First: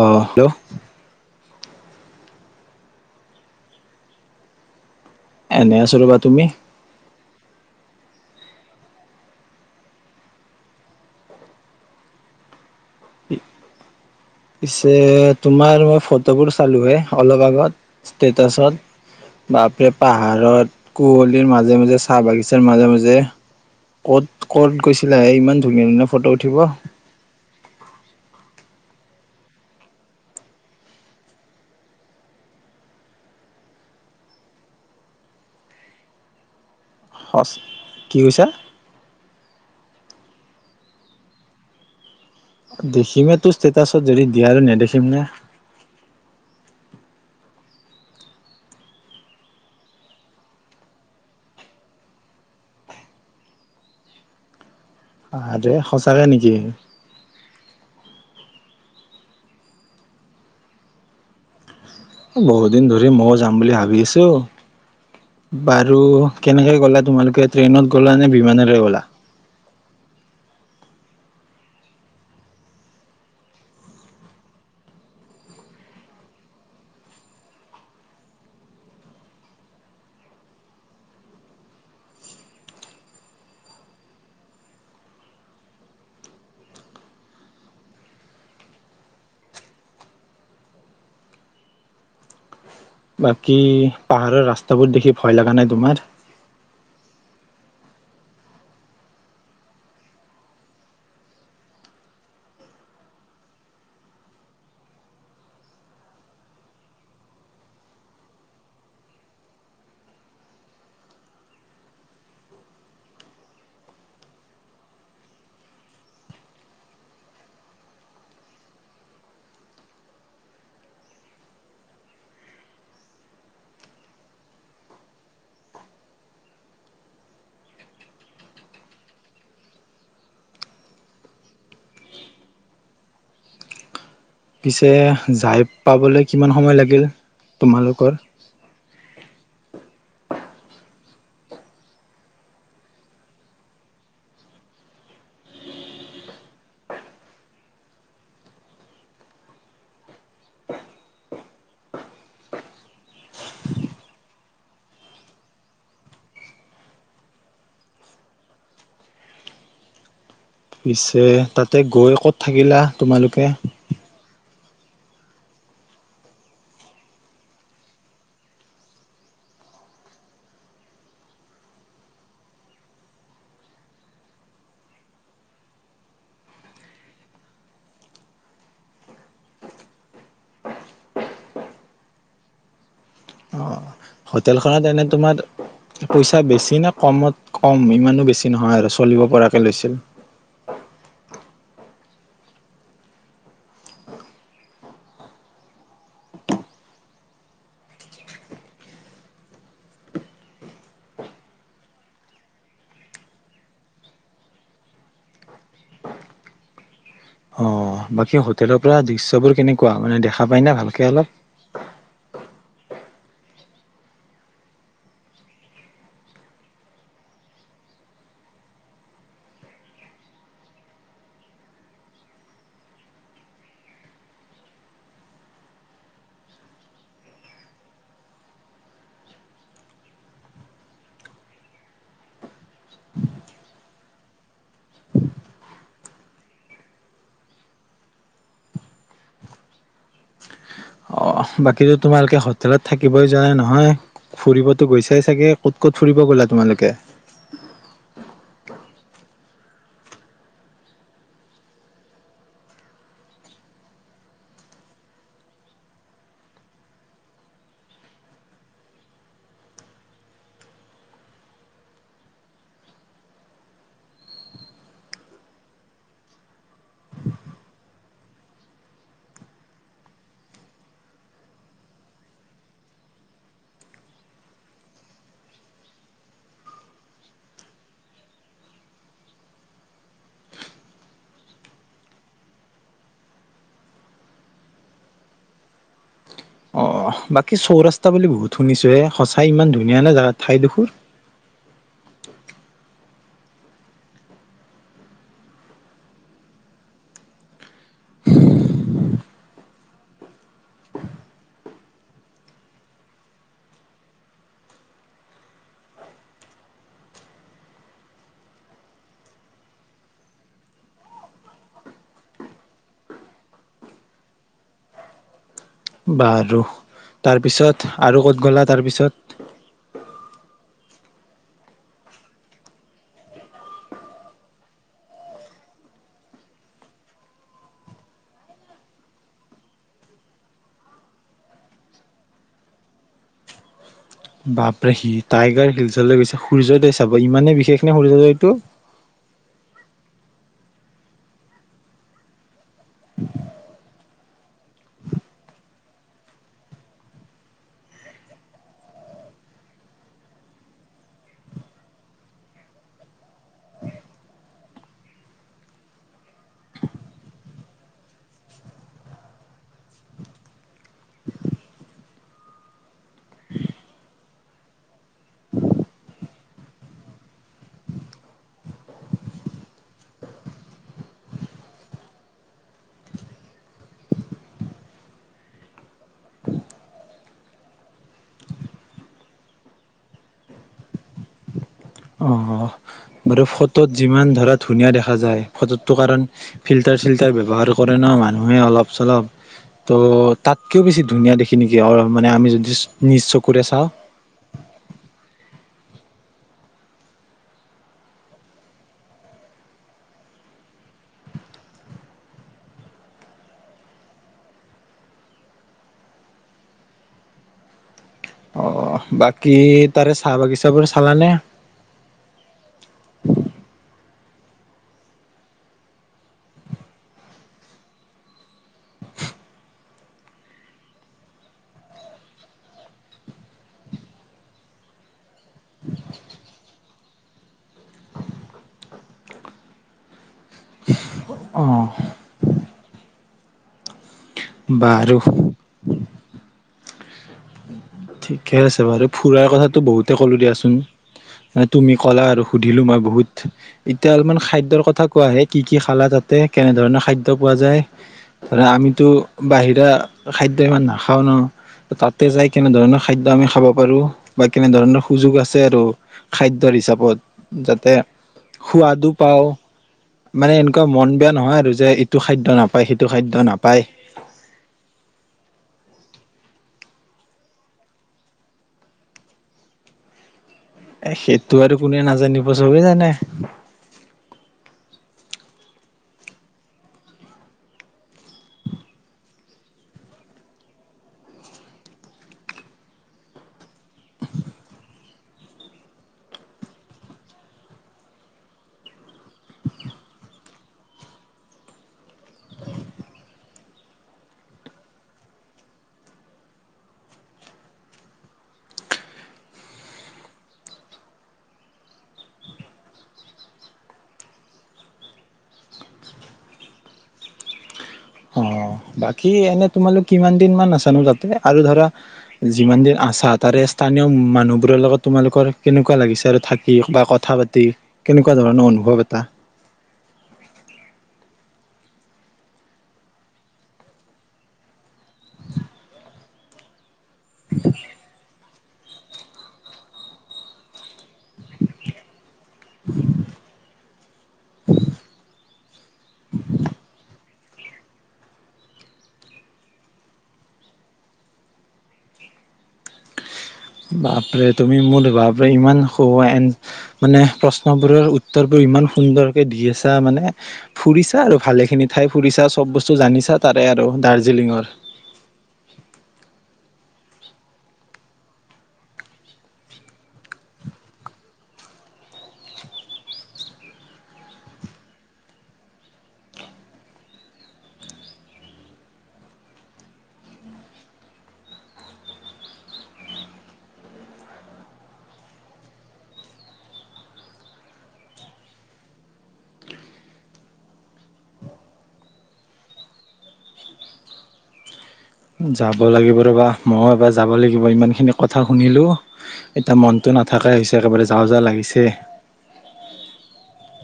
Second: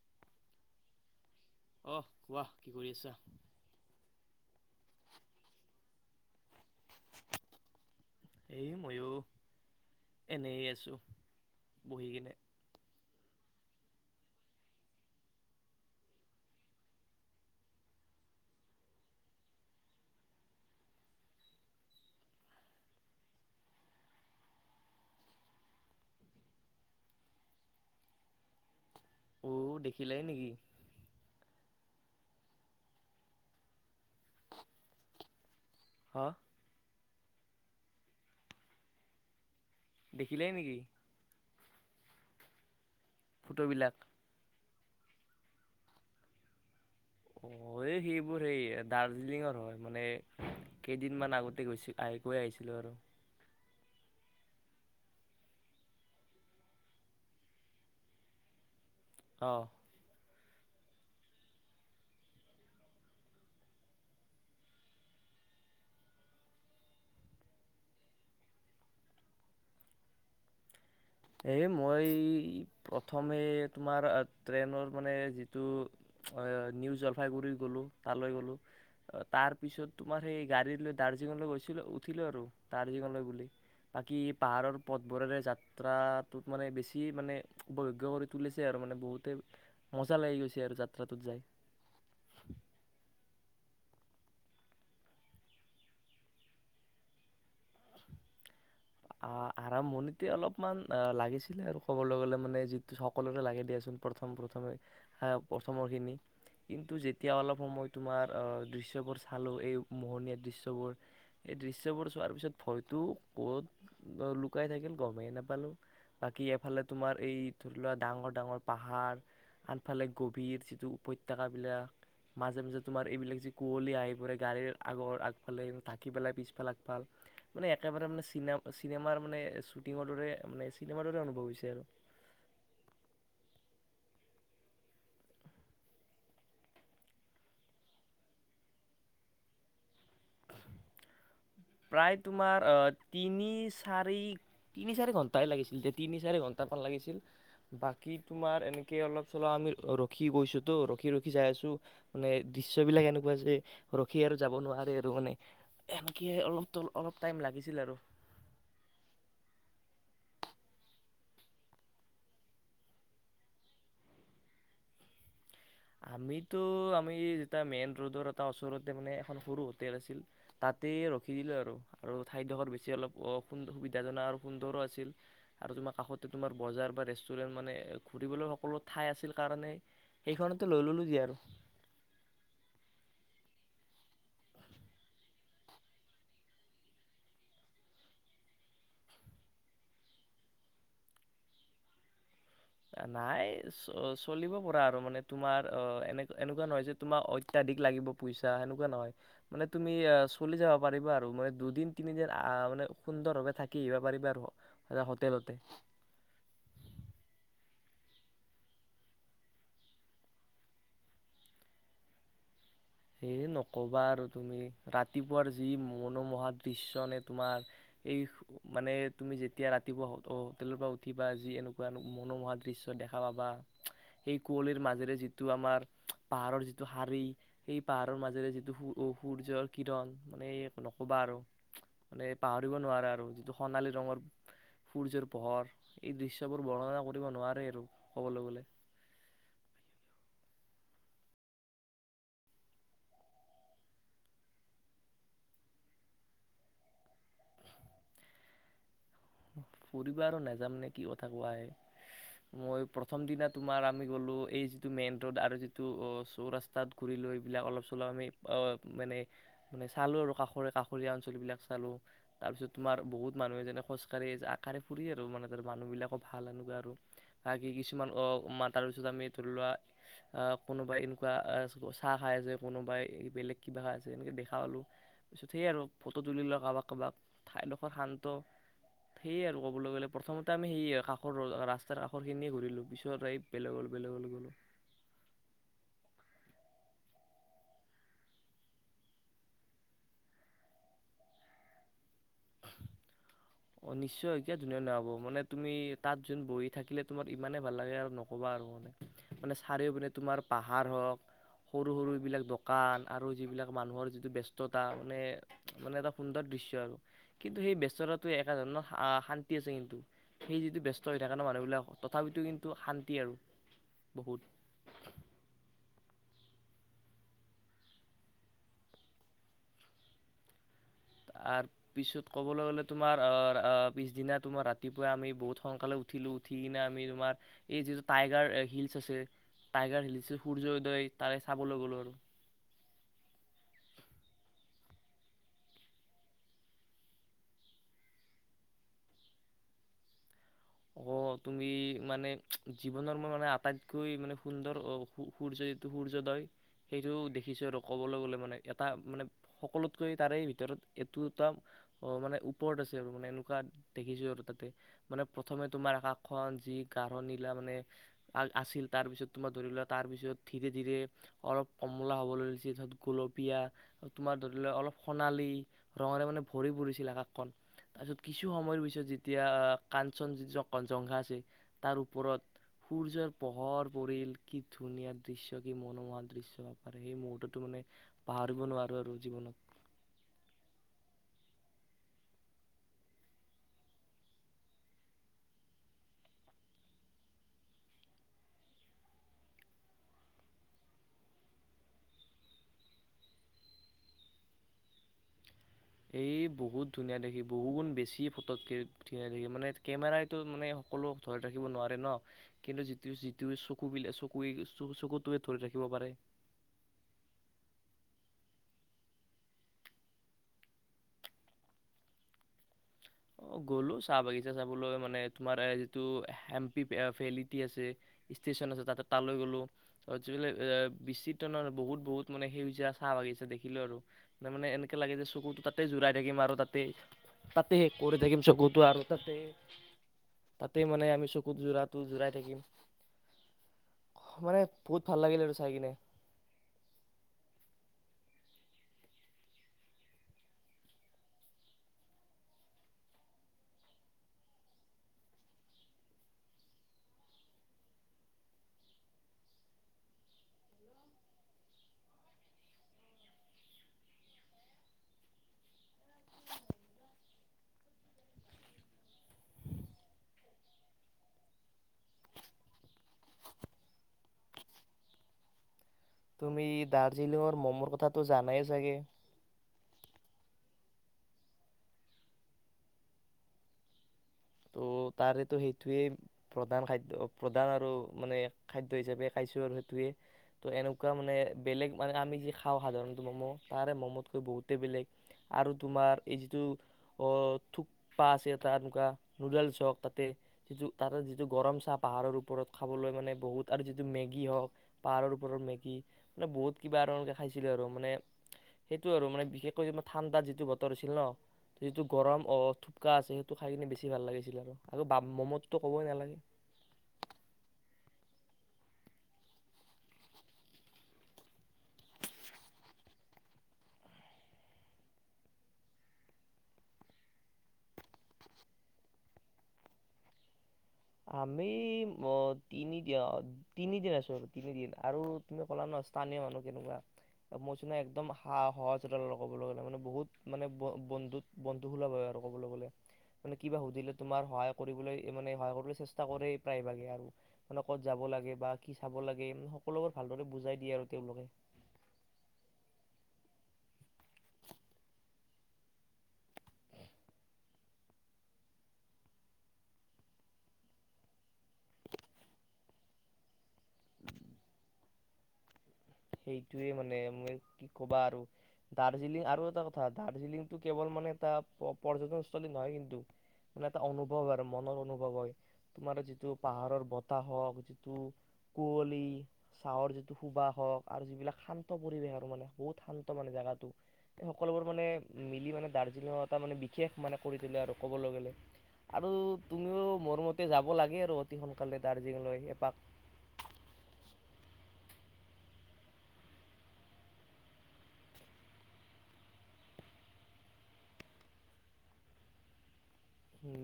অঁ হেল্ল'! অহ' কোৱা! কি কৰি আছা? এনেই আছো ৰ'বা! তুমি? এই মইয়ো এনেই আছোঁ বহি কিনে। পিছে তোমাৰ মই ফটোবোৰ চালো হে অলপ আগত ষ্টেটাচত। বাপৰে! পাহাৰত কুঁৱলীৰ মাজে মাজে চাহ বাগিচাৰ মাজে মাজে ক'ত ক'ত গৈছিলা হে ইমান ধুনীয়া ধুনীয়া ফটো উঠিব? অঔ দেখিলাই নেকি? হা? সচ কি কৈছা? দেখিলাই নেকি? দেখিমে তোৰ ফটোবিলাক ষ্টেটাচত যদি দিয়া আৰু নেদেখিম নে? অ' এই সেইবোৰ সেই দাৰ্জিলিঙৰ হয় মানে। কেইদিনমান আগতে গৈছিল আহি গৈ আহিছিলোঁ আৰু। দে সঁচাকে নেকি? অঁ। বহুত দিন ধৰি ময়ো যাম বুলি ভাবি আছো। বাৰু কেনেকে গ'লা তোমালোকে ট্ৰেইনত গ'লা নে বিমানেৰে গ'লা? এ মই প্ৰথমে তোমাৰ ট্ৰেইনৰ মানে যিটো নিউ জলফাইগুৰি গ'লো তালে গলোঁ। অ' তাৰ পিছত তোমাৰ সেই গাড়ী লৈ দাৰ্জিলিঙলৈ গৈছিলো উঠিলো আৰু দাৰ্জিলিঙলৈ বুলি। বাকী পাহাৰৰ পথবোৰেৰে যাত যাত্ৰাটোত মানে বেছি মানে উপভোগ্য কৰি তুলিছে আৰু মানে বহুতে মজা লাগি গৈছে আৰু যাত্ৰাটোত যায়। বাকী পাহাৰৰ ৰাস্তাবোৰ দেখি ভয় লগা নাই তোমাৰ? [inaudible] অ' আৰম্ভণিতে অলপমান অ' লাগিছিলে। ক'বলৈ গলে মানে যি সকলোৰে লাগে দিয়াচোন, প্ৰথম প্ৰথমে প্ৰথমৰ খিনি। কিন্তু যেতিয়া অলপ সময় তোমাৰ আহ' দৃশ্যবোৰ চালোঁ এই মোহনীয়া দৃশ্যবোৰ। সেই দৃশ্যবোৰ চোৱাৰ পিছত ভয়টো বহত লুকাই থাকিল, গমেই নাপালোঁ। বাকী এফালে তোমাৰ এই ধৰি লোৱা ডাঙৰ ডাঙৰ পাহাৰ। আনফালে গভীৰ যিটো উপত্যকাবিলাক। মাজে মাজে তোমাৰ এইবিলাক যি কুঁৱলী আহি পৰে, গাড়ীৰ আগৰ আগফালে থাকি পেলাই পিছফালে আগফাল। মানে একেবাৰে মানে চিনে-চিনেমাৰ মানে শ্বুটিঙৰ দৰে মানে চিনেমাৰ দৰে অনুভৱ হৈছে আৰু। পিছে যাই পাবলৈ কিমান সময় লাগিল তোমালোকৰ? প্ৰায় তোমাৰ তিনি-চাৰি তিনি-চাৰি ঘণ্টাই লাগিছিল, তিনি-চাৰি ঘণ্টামান লাগিছিল। বাকী তোমাৰ এনেকৈ অলপ-চলপ আমি ৰখি গৈছোঁতো, ৰখি ৰখি যাই আছোঁ। মানে দৃশ্যবিলাক এনেকুৱা যে ৰখি আৰু যাব নোৱাৰে। নহলে, এনকে অলপ অলপ টাইম লাগিছিল আৰু। পিছে তাতে গৈ ক'ত থাকিলা তোমালোকে? আমিতো আমি যেতিয়া মেইন ৰডত এটা ওচৰতে মানে এখন সৰু হোটেল আছিল। তাতেই ৰখি দিলোঁ আৰু আৰু ঠাইডোখৰ বেছি অলপ অ সুবিধাজনা আৰু সুন্দৰো আছিল। আৰু তোমাৰ কাষতে তোমাৰ বজাৰ বা ৰেষ্টুৰেণ্ট মানে ফুৰিবলে সকলো ঠাই আছিল কাৰণে। সেইখনতে লৈ ল'লো দে আৰু। অ' হোটেলখনত এনে তোমাৰ। পইচা বেছি নে কমত কম ইমানো বেছি নহয় চলিব পৰাকে লৈছিল। নাই চ-চলিব পৰা আৰু মানে তোমাৰ অ এনে-এনেকুৱা নহয় যে। তোমাৰ অত্যাধিক লাগিব পইচা সেনেকুৱা নহয়। মানে তুমি আহ চলি যাব পাৰিবা আৰু মানে দুদিন তিনিদিন আহ মানে সুন্দৰভাৱে থাকি আহিবা পাৰিবা আৰু। [unintelligible] হোটেলতে। অ' বাকী হোটেলৰ পৰা দৃশ্যবোৰ কেনেকুৱা মানে দেখা পাই না ভালকে অলপ। এ নক'বা আৰু তুমি ৰাতিপুৱাৰ যি মনোমোহা দৃশ্য নে তোমাৰ। এই মানে তুমি যেতিয়া ৰাতিপুৱা হ-হোটেলৰ পৰা উঠিবা যি এনেকুৱা মনোমোহা দৃশ্য দেখা পাবা। সেই কুঁৱলীৰ মাজেৰে যিটো আমাৰ পাহাৰৰ যিটো শাৰী। সেই পাহাৰৰ মাজেৰে যিটো সূৰ্যৰ কিৰণ মানে নক'বা আৰু। মানে পাহৰিব নোৱাৰা আৰু যিটো সোণালী ৰঙৰ সূৰ্যৰ পোহৰ এই দৃশ্যবোৰ বৰ্ণনা কৰিব নোৱাৰে আৰু ক'বলৈ গ'লে। অ বাকীতো তোমালোকে হোটেলত থাকিবই যোৱা নহয়। ফুৰিবতো গৈছাই চাগে ক'ত, ক'ত ফুৰিব গ'লা তোমালোকে। [inaudible] ফুৰিব আৰু নেযাম নে কি কথা কোৱাহে। মই প্ৰথম দিনা তোমাৰ আমি গ'লো এই যিটো মেইন ৰোড আৰু যিটো অ' চৌ ৰাস্তাত। ঘুৰি লৈ এইবিলাক অলপ চলপ আমি মানে। মানে চালোঁ আৰু কাষৰে কাষৰীয়া অঞ্চলবিলাক চালোঁ তাৰপিছত তোমাৰ বহুত মানুহে যেনে খোজ [unintelligible] মানুহ বিলাকো ভাল এনেকুৱা আৰু। [unintelligible] কিছুমান অ' মাতাল পিছত আমি ধৰি লোৱা। আহ কোনোবাই এনেকুৱা চাহ খাই আছে কোনোবাই বেলেগ কিবা খাই আছে সেনেকে দেখা পালোঁ। [unintelligible] পিছত সেই আৰু ফটো তুলিলোঁ কাবাক, কাবাক ঠাইডোখৰ শান্ত। সেই আৰু ক'বলৈ গ'লে প্ৰথমতে আমি সেই কাষৰ ৰাস্তাৰ কাষৰখিনিয়ে ঘূৰিলোঁ পিছত এই বেলেগৰ বেলেগলৈ গ'লো। অ' বাকী চৌ ৰাস্তা বুলি বহুত শুনিছোঁয়ে সঁচাই ইমান ধুনীয়া নে জাগা ঠাইডোখৰ? [inaudible] অ' নিশ্চয় কীয়া ধুনীয়া নহ'ব মানে তুমি তাত [unintelligible] বহি থাকিলে তোমাৰ ইমানেই ভাল লাগে আৰু নক'বা আৰু ম মানে চাৰিও পিনে তোমাৰ পাহাৰ হওক। সৰু, সৰুবিলাক দোকান আৰু যিবিলাক মানুহৰ যিটো ব্যস্ততা মানে। মানে এটা সুন্দৰ দৃশ্য আৰু সেই ব্যস্ততাটোৱে একে ধৰণৰ শান্তি আছে কিন্তু। সেই যিটো ব্যস্ত হৈ থাকে নহ মানুহবিলাক তথাপিতো কিন্তু শান্তি আৰু। বহুত। বাৰু তাৰপিছত আৰু ক'ত গ'লা তাৰপিছত। তাৰপিছত ক'বলৈ গ'লে তোমাৰ পিছদিনা তোমাৰ ৰাতিপুৱা আমি বহুত সোনকালে উঠ উঠিলোঁ উঠি কিনে আমি তোমাৰ এই যিটো টাইগাৰ হিলচ আছে। টাইগাৰ হিলছ যে সূৰ্য উদয় তাৰে চাবলৈ গ'লো আৰু। বাপৰেহি টাইগাৰ হিলছলৈ গৈছে সূৰ্যোদয় চাব ইমানে বিশেষ নে সূৰ্যোদয়টো অ' তুমি মানে জীৱনৰ মই মানে আটাইতকৈ মানে সুন্দৰ অ সূ-সূৰ্য [unintelligible] সূৰ্যোদয় সেইটো দেখিছোঁ আৰু ক'বলৈ গ'লে মানে এটা মানে [unintelligible] অ 'মানে ওপৰত আছে আৰু মানে এনেকুৱা দেখিছোঁ আৰু তাতে। মানে প্ৰথমে তোমাৰ আকাশখন গাৰো নীলা মানে- আছিল। তাৰপিছত তোমাৰ ধৰি লোৱা তাৰপিছত ধীৰে-ধীৰে- অলপ কমলা হ'বলৈ লৈছে তা'ত গোলপীয়া - তোমাৰ ধৰি লোৱা অলপ সোণালী ৰঙৰে মানে ভৰি পৰিছিল আকাশখন। তাৰপিছত কিছু সময়ৰ পিছত যেতিয়া কাঞ্চনজংঘা আছে তাৰ ওপৰত- সূৰ্যৰ পোহৰ পৰিল কি ধুনীয়া দৃশ্য, কি মনোমহা দৃশ্য বুলি পাৰে সেই মুহূৰ্তটো মানে। পাহৰিব নোৱাৰোঁ আৰু জীৱনত। অহ'। বাৰু ফটোত যিমান ধৰা ধুনীয়া দেখা যায় ফটোতটো কাৰণ- ফিল্টাৰ-চিল্টাৰ ব্যৱহাৰ কৰে ন' মানুহে অলপ-চলপ। ত' তা'তকৈও বেছি ধুনীয়া দেখি নেকি মানে আমি যদি নিজ চকুৰে চাওঁ। এই বহুত ধুনীয়া দেখি বহুগুণ বেছি ফট মানে একেবাৰে টো সকলো ধৰি ৰাখিব নোৱাৰে ন'। কিন্তু যিটো-যিটো চকু বিলাকে চকু-চকুটোৱে ধৰি ৰাখিব পাৰে। অহ', বাকী তাৰে চাহ-বাগিচাবোৰ চালা নে? অ', গ'লো চাহ-বাগিচা চাবলৈ মানে তোমাৰ যিটো হেম্পি ফেলিটি আছে। ষ্টেচন আছে তা'তে তালৈ গ'লো। ত' এ বিচিত্ৰ নহয় বহুত-বহুত মানে সেইজীয়া চাহ-বাগিছে দেখিলো আৰু। ত' মানে এনেকে লাগে যে চকুতো তাতেই জোৰাই থাকিম আৰু তাতেই- কৰি থাগিম চকুতো আৰু তা'তে- মানে আমি চকুত অ যোৰাটো যোৰাই থাকিম। মানে বহুত বাৰু ভাল লাগিলে আৰু চাই কিনে। ঠিকে আছে বাৰু, ফুুৰাৰ ক'লো দিয়াচোন। আৰু তুমি ক'লা আৰু সুধিলোঁ মই বহুত। এতিয়া অলপমান খাদ্যৰ কথা কোৱা'হে কি কি খালা তা'তে কেনে ধৰণৰ খাদ্য পোৱা যায়? আমিতো বাহিৰা খাদ্য ইমান নাখাওঁ ন' তা'তে যাই- কেনে ধৰণৰ খাদ্য আমি খাব পাৰো বা কেনে ধৰণৰ সুযোগ আছে আৰু। খাদ্যৰ হিচাপত, যাতে সোৱাদো পাওঁ। মানে এনেকুৱা মন নহয় আৰু যে ইটো খাদ্য নাপায়, খাদ্য নাপায়। তুমি দাৰ্জিলিঙৰ ম'মৰ কথাটো জানাই চাগে। এ' সেইটো আৰু কোনে নাজানিব চবেই জানে। তো তাৰেতো সেইটোৱেই- প্ৰধান খাদ্য, প্ৰধান আৰু মানে খাদ্য হিচাপে খাইছোঁ আৰু সেইটোৱে। তো এনেকুৱা মানে বেলেগ মানে আমি যি খাওঁ সাধাৰণতে ম'ম' তাৰে ম'মতকৈ বহুতেই বেলেগ। আৰু তোমাৰ এই যিটো অ' থোপ্পা আছে এটা এনেকুৱা। নুডেলছ হওঁক তাতে- যিটো তাতে যিটো গৰম চাহ পাহাৰৰ ওপৰত খাবলৈ মানে বহুত আৰু যিটো মেগী হওঁক। পাহাৰৰ ওপৰৰত মেগী মানে বহুত কিবা এ' এনেকে খাইছিলো আৰু মানে- সেইটো আৰু মানে বিশেষকৈ ঠাণ্ডাত যিটো বতৰ আছিল ন'। যিটো গৰম অ' থোপ্পা আছে সেইটো খাই কিনে বেছি ভাল আৰু, আৰু ম'ম'ততো ক'বই নালাগে। অ', বাকী এনেই তোমালোকে কিমান দিন মান আছা নো তা'তে? আৰু ধৰা- যিমান দিন আছা তাৰে- স্থানীয় মানুহবোৰৰ লগত তোমালোকৰ কেনেকুৱা লাগিছে আৰু থাকি বা কথা পাতি- কেনেকুৱা ধৰণৰ অনুভৱ এটা? আমি অ', তিনি তিনিদিন আছো আৰু তিনিদিন আৰু তুমি কলা ন স্থানীয় মানুহ কেনেকুৱা মই কৈছো না একদম। সা সহজ সৰল কবলৈ গলে মানে বহুত মানে ব বন্ধুত বন্ধুসোলভ হয় আৰু। কবলৈ গলে, মানে কিবা সুধিলে তোমাৰ সহায় কৰিবলৈ সহায় চেষ্টা কৰে প্ৰায়ভাগে আৰু। মানে ক'ত যাব লাগে বা কি চাব লাগে সকলোবোৰ ভালদৰে বুজাই দিয়ে আৰু তেওঁলোকে। বাপৰে তুমি মোৰ বাপৰে ইমান শু এন মানে প্ৰশ্ন বোৰৰ উত্তৰ বোৰ ইমান সুন্দৰকে দি মানে ফুৰিছা আৰু ভালে খিনি ঠাই ফুৰিছা চব বস্তু জানিছা তাৰে আৰু দাৰ্জিলিঙৰ। সেইটোৱে মানে মই কি কবা আৰু। দাৰ্জিলিং আৰু এটা কথা দাৰ্জিলিংতটো কেৱল মানে এটা পৰ্যটনস্থলী নহয় কিন্তু মানে এটা অনুভৱ আৰু মনৰ অনুভৱ হয়। তোমাৰ যিটো পাহাৰৰ বতাহ হওক যিটো কুঁৱলী চাহৰ যিটো সোবা হওক। আৰু যিবিলাক শান্ত পৰিৱেশ আৰু মানে বহুত শান্ত মানে জেগাটো। সকলোবোৰ মানে মিলি মানে দাৰ্জিলিঙৰ এটা মানে বিশেষ মানে কৰি দিলে আৰু ক'বলৈ গ'লে। আৰু তুমিও, মোৰ মতে যাব লাগে আৰু, অতি সোনকালে দাৰ্জিলিং লৈ এপাক। যাব লাগিব ৰ'বা, মই এবাৰ যাব লাগিব, ইমানখিনি কথা শুনিলো। এতিয়া মনতো নাথাকাই হৈছে, একেবাৰে যাও যাও লাগিছে।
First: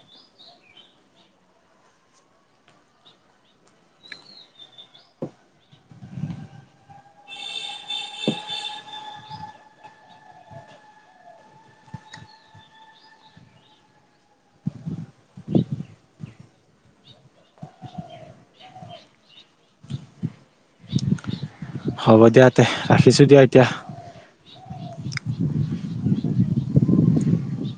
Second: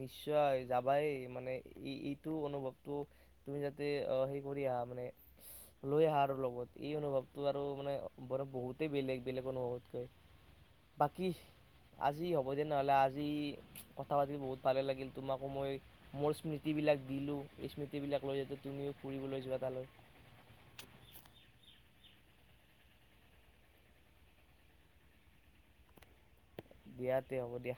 নিশ্চয়, যাবাই মানে এইটো অনুভৱটো তুমি যাতে অ হেৰি কৰি আহা মানে লৈ আহা আৰু লগত, এই অনুভৱটো আৰু মানে, মানে বহুতেই বেলেগ, বেলেগ অনুভৱতকৈ। বাকী আজি হ'ব দে নহ'লে আজি কথা পাতি বহুত ভালে লাগিল তোমাকো মই মোৰ স্মৃতিবিলাক দিলো। এই স্মৃতিবিলাক লৈ যাতে, তুমিও ফুৰিবলৈ যোৱা তালৈ। হ'ব দিয়া তে, ৰাখিছো দিয়া এতিয়া। দিয়া তে, হ'ব দিয়া।